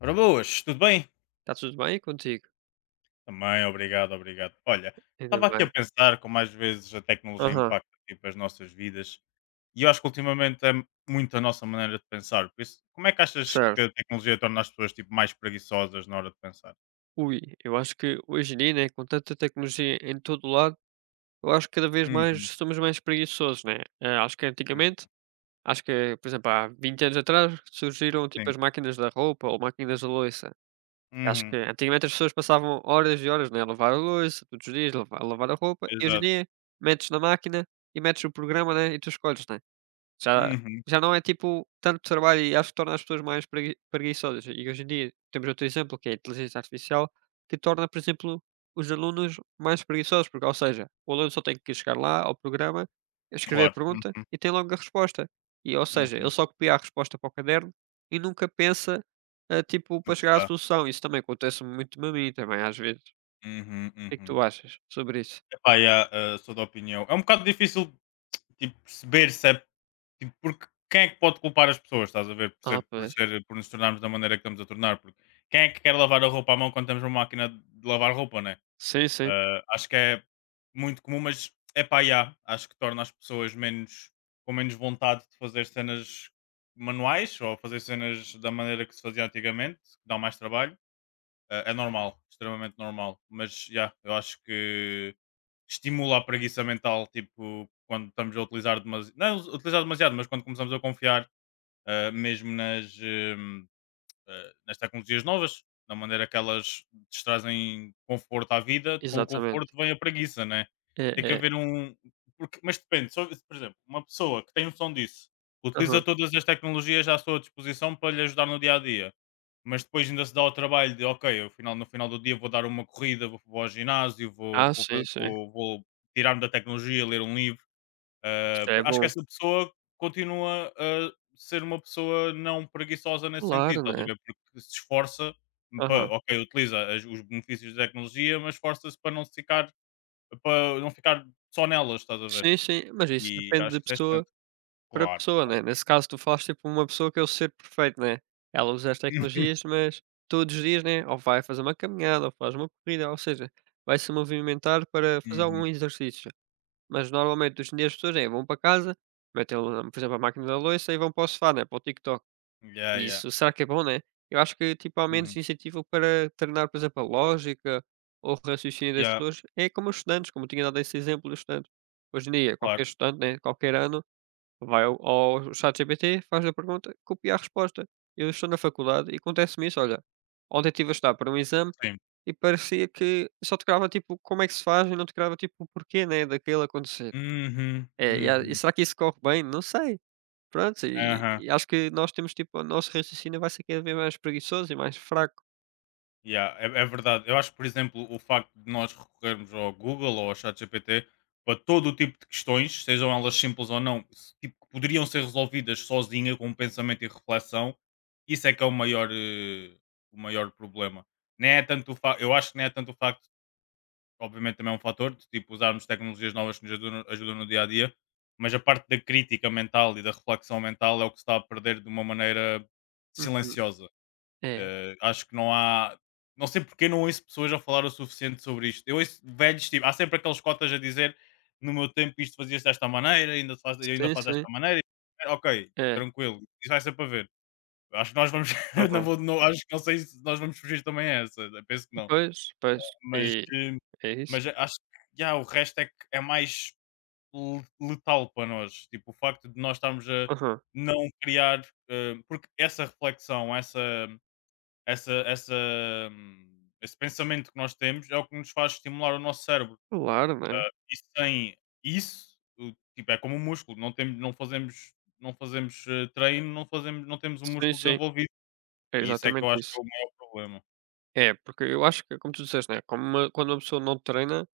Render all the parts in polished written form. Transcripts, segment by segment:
Ora boas, tudo bem? Está tudo bem contigo? Também, obrigado, obrigado. Olha, Ainda estava aqui a bem. pensar como às vezes a tecnologia Aham, impacta as nossas vidas e eu acho que ultimamente é muito a nossa maneira de pensar. Por isso, como é que achas que certo. a tecnologia torna as pessoas mais preguiçosas na hora de pensar? Ui, eu acho que hoje em dia, né, com tanta tecnologia em todo lado, eu acho que cada vez mais Uhum, somos mais preguiçosos, né? Acho que uhum, antigamente, acho que, por exemplo, há 20 anos atrás, surgiram tipo sim. as máquinas da roupa ou máquinas da louça. Acho que Uhum, antigamente as pessoas passavam horas e horas, né, a lavar a louça, todos os dias, a lavar a roupa, e hoje em exato. dia metes na máquina e metes o programa, né, e tu escolhes, né? Já Uhum, já não é, tipo, tanto trabalho e acho que torna as pessoas mais preguiçosas. E hoje em dia temos outro exemplo, que é a inteligência artificial, que torna, por exemplo, os alunos mais preguiçosos, porque, ou seja, o aluno só tem que chegar lá ao programa, escrever a claro. pergunta Uhum, e tem logo a resposta. E, ou seja, uhum, ele só copia a resposta para o caderno e nunca pensa, ah, tipo, para não chegar à está. solução. Isso também acontece muito a mim também, às vezes. Uhum, O que é que uhum. tu achas sobre isso? Epá, yeah, sou da opinião. É um bocado difícil tipo, perceber se é. Tipo, porque quem é que pode culpar as pessoas, estás a ver? Por Ah, ser, por pois. ser, por nos tornarmos da maneira que estamos a tornar, porque quem é que quer lavar a roupa à mão quando temos uma máquina de lavar roupa, né? Sim, sim, Ah, acho que é muito comum, mas é pá, yeah, acho que torna as pessoas menos, com menos vontade de fazer cenas manuais ou fazer cenas da maneira que se fazia antigamente, que dá mais trabalho. Ah, é normal, extremamente normal, mas já, eu acho que estimula a preguiça mental, tipo, quando estamos a utilizar demasiado, não é utilizar demasiado, mas quando começamos a confiar, ah, mesmo nas, nas tecnologias novas, da maneira que elas te trazem conforto à vida, com o conforto exatamente. vem a preguiça, né? É, Tem que é. haver um. Porque, mas depende, só- por exemplo, uma pessoa que tem noção disso utiliza Aham. todas as tecnologias à sua disposição para lhe ajudar no dia a dia, mas depois ainda se dá o trabalho de, ok, eu final, no final do dia vou dar uma corrida, vou, vou ao ginásio, vou, Ah, vou, fa- sim, sim. vou, vou tirar-me da tecnologia, ler um livro. Ah, Já é acho que bom. essa pessoa continua a ser uma pessoa não preguiçosa nesse sentido, Claro, estás a né. ver? Porque se esforça, pa- Aham. ok, utiliza as- os benefícios da tecnologia, mas esforça-se para não se ficar, para não ficar só nelas, estás a ver? Sim, sim, mas isso E depende acho de que isso é pessoa excelente. para Claro, pessoa, né. claro. Nesse caso tu falas, tipo, uma pessoa que é o ser perfeito, né. Ela usa as tecnologias, mas todos os dias, né, ou vai fazer uma caminhada, ou faz uma corrida, ou seja, vai se movimentar para fazer Uhum. algum exercício. Mas normalmente hoje em dia as pessoas é, vão para casa, metem, por exemplo, a máquina da louça e vão para o sofá, né, para o TikTok. Yeah, yeah. Isso, será que é bom, né? Eu acho que, tipo, ao menos Uhum. incentivo para treinar, por exemplo, a lógica ou o raciocínio das Yeah, pessoas. É como os estudantes, como eu tinha dado esse exemplo dos estudantes. Hoje em dia, claro. qualquer estudante, né, qualquer ano, vai ao ChatGPT, faz a pergunta, copia a resposta. Eu estou na faculdade e acontece-me isso, olha. Ontem estive a estudar para um exame Sim. e parecia que só te crava, tipo, como é que se faz e não te crava, tipo, o porquê, né, daquilo acontecer. Uhum. É, e Uhum. será que isso corre bem? Não sei. Pronto, e Aham. e acho que nós temos tipo o nosso raciocínio vai ser cada vez mais preguiçoso e mais fraco. Yeah, é, é verdade. Eu acho que, por exemplo, o facto de nós recorrermos ao Google ou ao ChatGPT para todo o tipo de questões, sejam elas simples ou não, se- tipo, que poderiam ser resolvidas sozinha com um pensamento e reflexão, isso é que é o maior, o maior problema. Nem é tanto o fa- eu acho que nem é tanto o facto, obviamente também é um fator, de tipo, usarmos tecnologias novas que nos ajudam, ajudam no dia a dia, mas a parte da crítica mental e da reflexão mental é o que se está a perder de uma maneira Uhum. silenciosa. É. Acho que não há. Não sei porque não ouço pessoas a falar o suficiente sobre isto. Eu ouço velhos, tipo, há sempre aqueles cotas a dizer no meu tempo isto fazia-se desta maneira, ainda se faz, eu ainda Sim, faço sim. desta maneira. Ok, É. tranquilo, isso vai ser para ver. Acho que nós vamos. Não Aham. vou, não, acho que não sei se nós vamos fugir também a essa. Penso que não. Pois, pois. Mas, E eh, é isso. mas acho que já, o resto é que é mais le- letal para nós. Tipo, o facto de nós estarmos a Aham. não criar. Porque essa reflexão, essa, hum, esse pensamento que nós temos é o que nos faz estimular o nosso cérebro. Claro, né. Ah, e sem isso, o- tipo, é como um músculo, não, temos, não fazemos, não fazemos treino, não, fazemos, não temos um Sim, músculo sim. desenvolvido. É E isso é que eu exatamente acho que isso. é o maior problema. É, porque eu acho que, como tu disseste, né, como uma quando uma pessoa não treina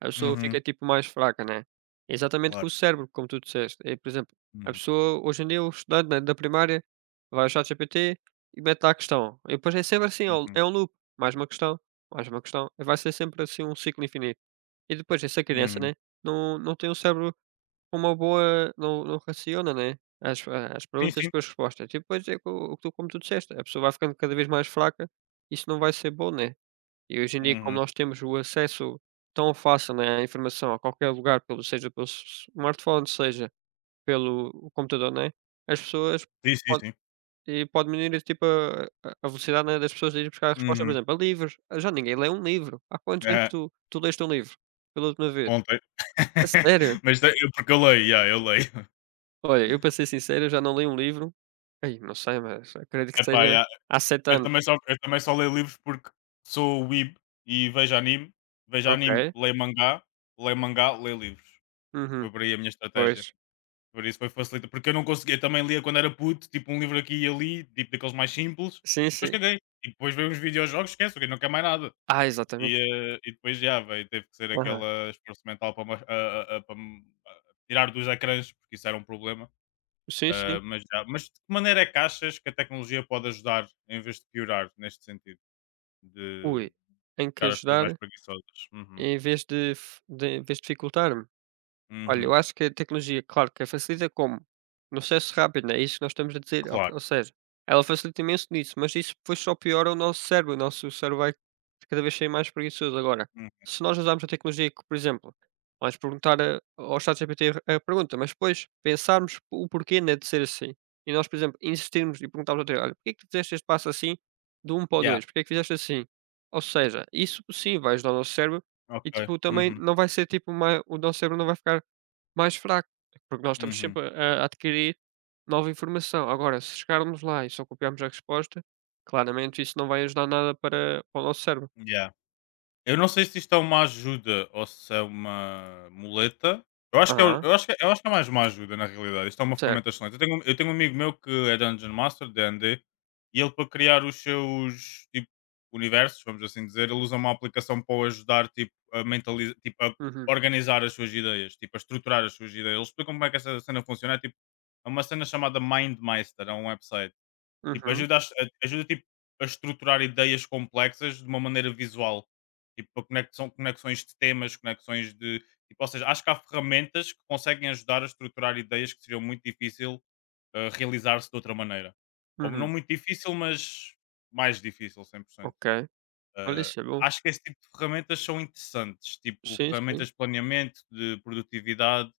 a pessoa Uhum, fica, tipo, mais fraca, né. É exatamente com claro. o cérebro, como tu disseste. Por exemplo, a Uhum. pessoa hoje em dia o estudante, né, da primária vai ao ChatGPT e mete lá a questão. E depois é sempre assim, é um Uhum, é um loop, mais uma questão, mais uma questão, e vai ser sempre assim um ciclo infinito. E depois essa criança, uhum. né, não tem um cérebro com uma boa não raciona, né, as Sim, perguntas sim. com as respostas. E depois é co o que tu como tu disseste, a pessoa vai ficando cada vez mais fraca, isso não vai ser bom, né. E hoje em dia, como Uhum. nós temos o acesso tão fácil, né, à informação a qualquer lugar, pelo seja pelo s smartphone, seja pelo computador, né, as pessoas Sim, sim, pode sim. e pode diminuir, tipo, a velocidade, né, das pessoas de ir buscar a resposta, por Uhum. exemplo, a livros. Ah, já ninguém lê um livro. Há quantos anos É, tu leste um livro pela última vez? ontem. A sério? Mas tem- eu- porque eu leio, yeah, eu leio. Olha, eu para ser sincero, eu já não leio um livro, ai, não sei, mas acredito que seja Epá, yeah. há sete anos. Eu também só leio livros porque sou weeb e vejo anime, Ok. leio mangá, leio mangá, leio livros. Uhum. Foi por aí a minha estratégia. Pois. Por isso foi facilita, porque eu não conseguia, eu também lia quando era puto, tipo um livro aqui e ali, tipo daqueles mais simples, Sim, e depois sim. caguei. E depois veio uns videojogos, esquece, que não quer mais nada. Ah, exatamente. E, e depois já, veio, teve que ser Aham. aquele esforço mental para, me- a- para me a- tirar dos ecrãs, porque isso era um problema. Sim, sim. Ah, mas, já, mas de que maneira é que achas que a tecnologia pode ajudar em vez de piorar neste sentido? De Ui, tenho que buscar as pessoas mais ajudar preguiçosas. Uhum, em vez de dificultar? Olha, eu uhum, acho que a tecnologia, claro que a facilita como? No acesso rápido, né? É isso que nós estamos a dizer. Ou, claro. ou seja, ela facilita imenso nisso, mas isso depois só piora o nosso cérebro. O nosso cérebro vai cada vez ser mais preguiçoso. Agora, Hum, se nós usarmos a tecnologia que, por exemplo, vamos perguntar ao ChatGPT a pergunta, mas depois pensarmos o porquê né, de ser assim. E nós, por exemplo, insistirmos e perguntarmos ao treino, olha, porquê é que tu fizeste este passo assim do um para o yeah, dois? Porquê é que fizeste assim? Ou seja, isso sim vai ajudar o nosso cérebro e ok. tipo, também Uhum, não vai ser tipo uma, o nosso cérebro não vai ficar mais fraco, porque nós estamos uhum, sempre a adquirir nova informação. Agora, se chegarmos lá e só copiarmos a resposta, claramente isso não vai ajudar nada para o nosso cérebro. yeah. Eu não sei se isto é uma ajuda ou se é uma muleta. Eu acho que é, Aham. eu acho que, é, eu acho que é mais uma ajuda, na realidade. Isto é uma Certo. ferramenta excelente. Eu tenho um amigo meu que é Dungeon Master, D&D, e ele para criar os seus tipo, universos, vamos assim dizer, ele usa uma aplicação para o ajudar tipo, a mentalizar, tipo, a Uhum, organizar as suas ideias, tipo, a estruturar as suas ideias. Ele explica como é que essa cena funciona. É, tipo, é uma cena chamada MindMeister, é um website. Tipo, uhum, ajuda, a es a ajuda, tipo, a estruturar ideias complexas de uma maneira visual. Tipo, a conexão conexões de temas, conexões de tipo, ou seja, acho que há ferramentas que conseguem ajudar a estruturar ideias que seriam muito difícil, ah, realizar-se de outra maneira. Ou não uhum. muito difícil, mas mais difícil 100%. Ok. Olha, Ah, isso é bom. acho que esse tipo de ferramentas são interessantes, tipo Sim, sim. ferramentas de planeamento, de produtividade.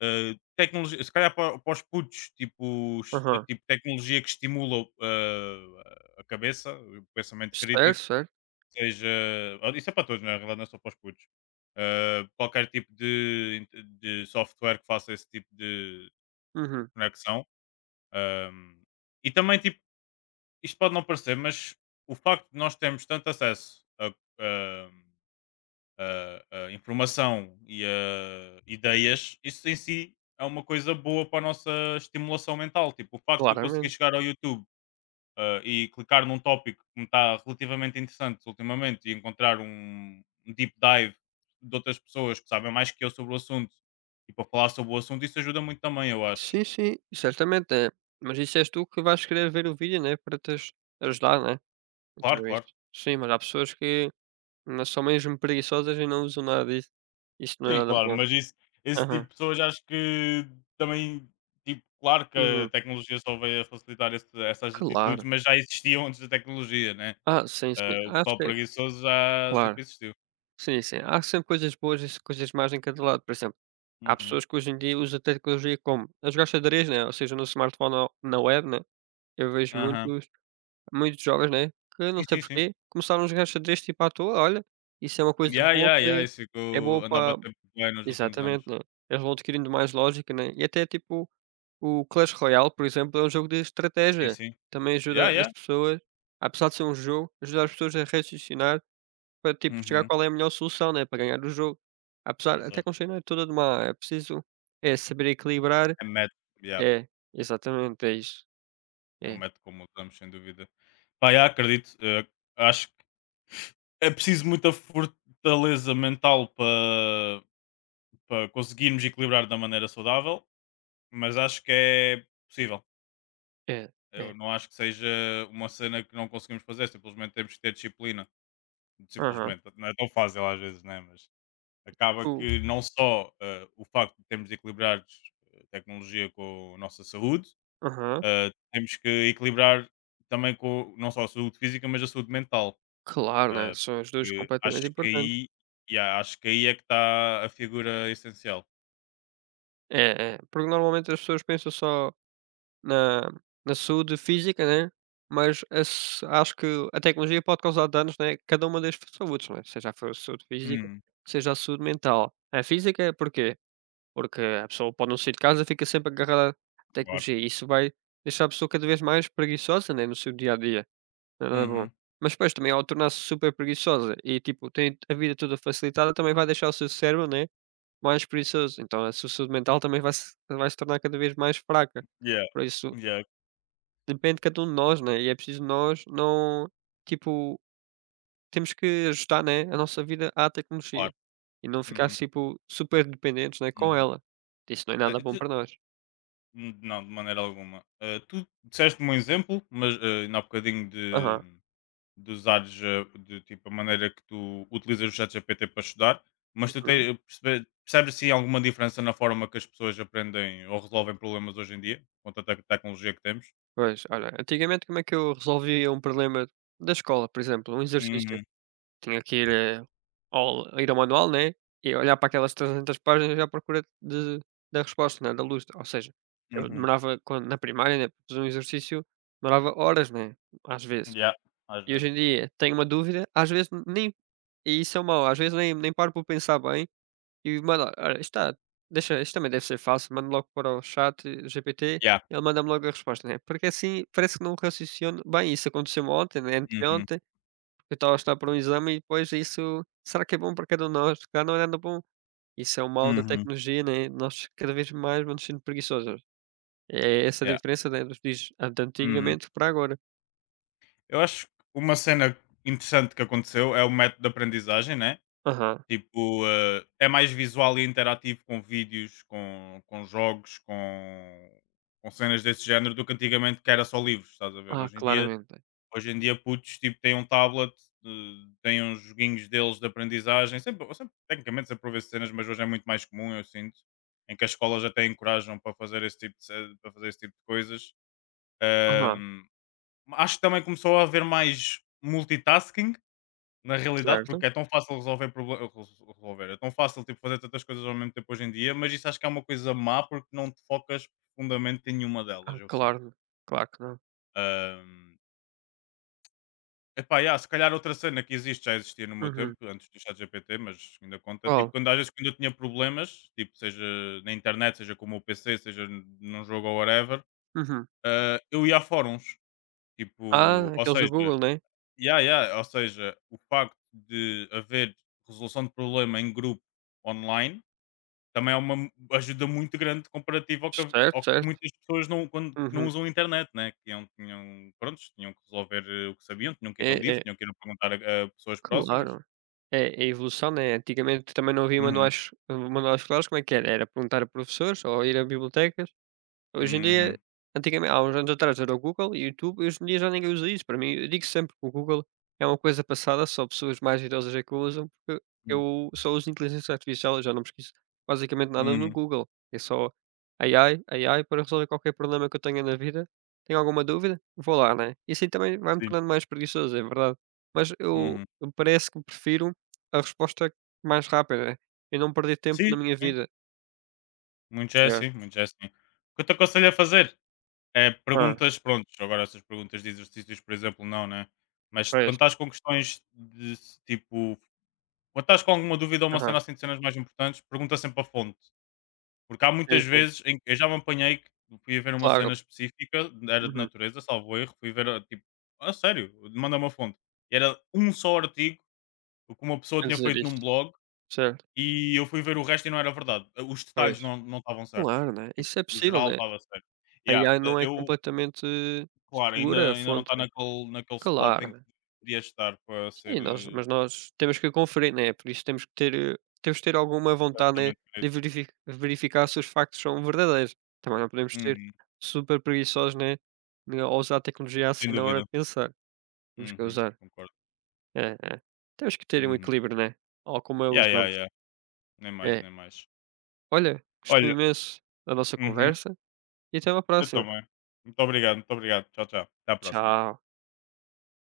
Ah, tecnologia, se calhar para, para os putos, tipo, es- Aham. tipo tecnologia que estimula ah, a cabeça, o pensamento Certo, crítico, certo. seja. Ah, isso é para todos, na realidade, não é só para os putos. Ah, qualquer tipo de software que faça esse tipo de Uhum. conexão. Um, e também, tipo, isto pode não parecer, mas o facto de nós termos tanto acesso a, ehm, ah, ah, informação e ah, ideias, isso em si é uma coisa boa para a nossa estimulação mental. Tipo, o facto de eu conseguir Claramente. chegar ao YouTube ah, e clicar num tópico que me está relativamente interessante ultimamente e encontrar um, um deep dive de outras pessoas que sabem mais que eu sobre o assunto e para falar sobre o assunto, isso ajuda muito também, eu acho. Sim, sim, certamente é. Mas isso és tu que vais querer ver o vídeo, né, para teres ajudar, né, Claro, então é isso. claro. Sim, mas há pessoas que, não são mesmo preguiçosas e não usam nada disso. Isso não é Sim, nada claro, bom. mas isso, esse tipo Aham. de pessoas acho que também, tipo, claro que a Uhum. tecnologia só veio a facilitar esse- essas atitudes, Claro. mas já existiam antes da tecnologia, né? Ah, sim, sim. Ah, o Acho pessoal que é preguiçoso já claro. sempre existiu. Sim, sim. Há sempre coisas boas e coisas más em cada lado. Por exemplo, há Uhum. pessoas que hoje em dia usam tecnologia como as jogar xadrez, né? Ou seja, no smartphone ou na web, né? Eu vejo Aham. muitos, muitos jovens, né? Que não Sim, sei sim, sim. porquê, começaram a jogar xadrez tipo à toa. Olha, isso é uma coisa Yeah, boa yeah, yeah, que isso é ficou, boa andava a para bater muito bem nos últimos anos. exatamente, né. Eles vão adquirindo mais lógica, né, e até tipo o Clash Royale, por exemplo, é um jogo de Sim, estratégia. sim. Também ajuda Yeah, as yeah. pessoas, apesar de ser um jogo, ajuda as pessoas a raciocinar para tipo chegar Uhum. qual é a melhor solução, né, para ganhar o jogo. Apesar até que Exato. a cena é toda de má, é preciso é saber equilibrar É método, yeah. é, exatamente, é isso. É um É, método como usamos, sem dúvida. Pá, yeah, acredito. Acho que é preciso muita fortaleza mental para para conseguirmos equilibrar da maneira saudável, mas acho que é possível. é, Eu é. não acho que seja uma cena que não conseguimos fazer, simplesmente temos que ter disciplina. Aham. Simplesmente, não é tão fácil às vezes, né? Mas acaba Tipo que não só o facto de termos de equilibrar tecnologia com a nossa saúde, aham, temos que equilibrar também com não só a saúde física, mas a saúde mental. claro, né, Eh, são as 2 que acho completamente que importantes. aí, yeah, acho que aí é que está a figura essencial. É, é, porque normalmente as pessoas pensam só na na saúde física, né, mas a s acho que a tecnologia pode causar danos, né, cada uma das saúdes, né, seja a for saúde física, Hum, seja a saúde mental. A física porquê? Porque a pessoa pode não sair de casa, fica sempre agarrada à claro. tecnologia isso vai deixar a pessoa cada vez mais preguiçosa, né, no seu dia a dia, não é nada bom. Uhum. Mas depois também ao tornar-se super preguiçosa e tipo tem a vida toda facilitada, também vai deixar o seu cérebro, né, mais preguiçoso, então a sua saúde mental também vai se tornar cada vez mais fraca, Yeah, por isso yeah, depende de cada um de nós, né, e é preciso nós não tipo, temos que ajustar, né, a nossa vida à tecnologia claro. e não ficar, Uhum, tipo, super dependentes, né, com uhum. ela. Isso não é nada bom Tu para nós. Não, de maneira alguma. Tu disseste-me um exemplo, mas, ainda há bocadinho Aham, de usares, de, tipo, a maneira que tu utilizas o ChatGPT para estudar, mas tu uhum. tem percebe percebes, assim, alguma diferença na forma que as pessoas aprendem ou resolvem problemas hoje em dia, com tanta tecnologia que temos? Pois, olha, antigamente como é que eu resolvia um problema da escola, por exemplo, um exercício? Uhum, Tinha que ir, ao ir ao manual, né, e olhar para aquelas 300 páginas à procura de da resposta, né, da luz. Ou seja, eu uhum. demorava quando na primária, né, para fazer um exercício, demorava horas, né, às vezes. Yeah, às E hoje vezes. em dia tenho uma dúvida, às vezes nem e isso é mau, às vezes nem paro por pensar bem e mando: "Olha, isto está deixa isto também deve ser fácil", mando logo para o ChatGPT, Yeah. ele manda-me logo a resposta, né, porque assim parece que não raciocino bem, isso aconteceu ontem, né, Uhum, anteontem, eu estava a estudar para um exame e depois isso será que é bom para cada um de nós? Se calhar não é nada bom. Isso é o mal da uhum. tecnologia, né, nós cada vez mais vamos sendo preguiçosos. É essa a Yeah. diferença, né, dos dias ah, de Uhum. antigamente para agora. Eu acho que uma cena interessante que aconteceu é o método de aprendizagem, né? Aham. Tipo, é mais visual e interativo com vídeos, com jogos, com cenas desse género do que antigamente que era só livros, estás a ver? Ah, claramente. Hoje em dia putos, tipo, têm um tablet, eh, têm uns joguinhos deles de aprendizagem. Sempre, eu sempre, tecnicamente sempre houve essas cenas, mas hoje é muito mais comum, eu sinto, em que as escolas até encorajam para fazer esse tipo de, ce- para fazer esse tipo de coisas. Aham, Acho que também começou a haver mais multitasking, na realidade, certo. porque é tão fácil resolver problemas, resolver, é tão fácil, tipo, fazer tantas coisas ao mesmo tempo hoje em dia, mas isso acho que é uma coisa má, porque não te focas profundamente em nenhuma delas, Ah, eu sinto. claro, claro que não. Ahm, epá, yeah, se calhar outra cena que existe, já existia no meu Uhum. tempo, antes do Chat ChatGPT, mas ainda conta, tipo, Qual? quando às vezes quando eu tinha problemas, tipo, seja na internet, seja com o meu PC, seja num jogo ou whatever, Uhum. ah, eu ia a fóruns, tipo, Ah, ou aqueles do seja. Google, né? Yeah, yeah. Ou seja, o facto de haver resolução de problema em grupo online também é uma ajuda muito grande comparativa Certo, ao que certo. muitas pessoas não, quando, que não Uhum. usam a internet, né? Que iam- tinham, prontos, tinham que resolver o que sabiam, tinham que ir É, a livros, é, tinham que ir a perguntar a pessoas próximas. claro. É, é evolução, né? Antigamente também não havia Uhum, manuais, manuais claros, como é que era? Era perguntar a professores ou ir a bibliotecas. Hoje em dia, uhum, antigamente há uns anos atrás era o Google e o YouTube, e hoje em dia já ninguém usa isso. Para mim, eu digo sempre que o Google é uma coisa passada, só pessoas mais idosas é que o usam, porque uhum, eu só uso inteligência artificial, eu já não pesquiso basicamente nada no uhum, Google. É só AI, AI para resolver qualquer problema que eu tenha na vida. Tenho alguma dúvida? Vou lá, né? E assim também vai-me sim, tornando mais preguiçoso, é verdade. Mas eu uhum. eu parece que prefiro a resposta mais rápida né? E não perder tempo na Sim, minha sim, vida. muito já é É. assim, muito já é assim. O que eu te aconselho a fazer? É, Ah, perguntas, pronto, agora essas perguntas de exercícios, por exemplo, não, né? Mas quando pois. estás com questões de se- tipo, quando estás com alguma dúvida ou uma cena Aham. assim de cenas mais importantes, pergunta sempre a fonte. Porque há Sim, muitas sim. vezes em que eu já me apanhei que fui a ver uma Claro, cena específica, era de uhum, natureza, salvo erro, fui ver, tipo, a sério, manda uma fonte. E era um só artigo o que uma pessoa a tinha dizer feito isso, num blog certo, e eu fui ver o resto e não era verdade. Os pois. detalhes não não estavam certos. Claro, né, Tipo, isso é o possível, geral né, estava certo. a Yeah, AI não é eu. completamente Claro, segura ainda a ainda não fonte, está né, naquele naquele spot claro, em que né. podia estar para ser, Sim, nós mas nós temos que conferir, né, por isso temos que ter, temos que ter alguma vontade, né, completamente de crítico. Verificar se os factos são verdadeiros. Também não podemos ser Uhum, super preguiçosos, né, ne ao usar a tecnologia assim sem na hora dúvida. de pensar, temos que Uhum, usar concordo. é, é. Temos que ter um Uhum. equilíbrio, né, ou como a Yeah, yeah, usamos. yeah. Nem mais, É. nem mais. Olha, gostei Olha imenso da nossa uhum, conversa. E até uma eu próxima. também. Muito obrigado, muito obrigado. Tchau, tchau. Até à próxima. Tchau.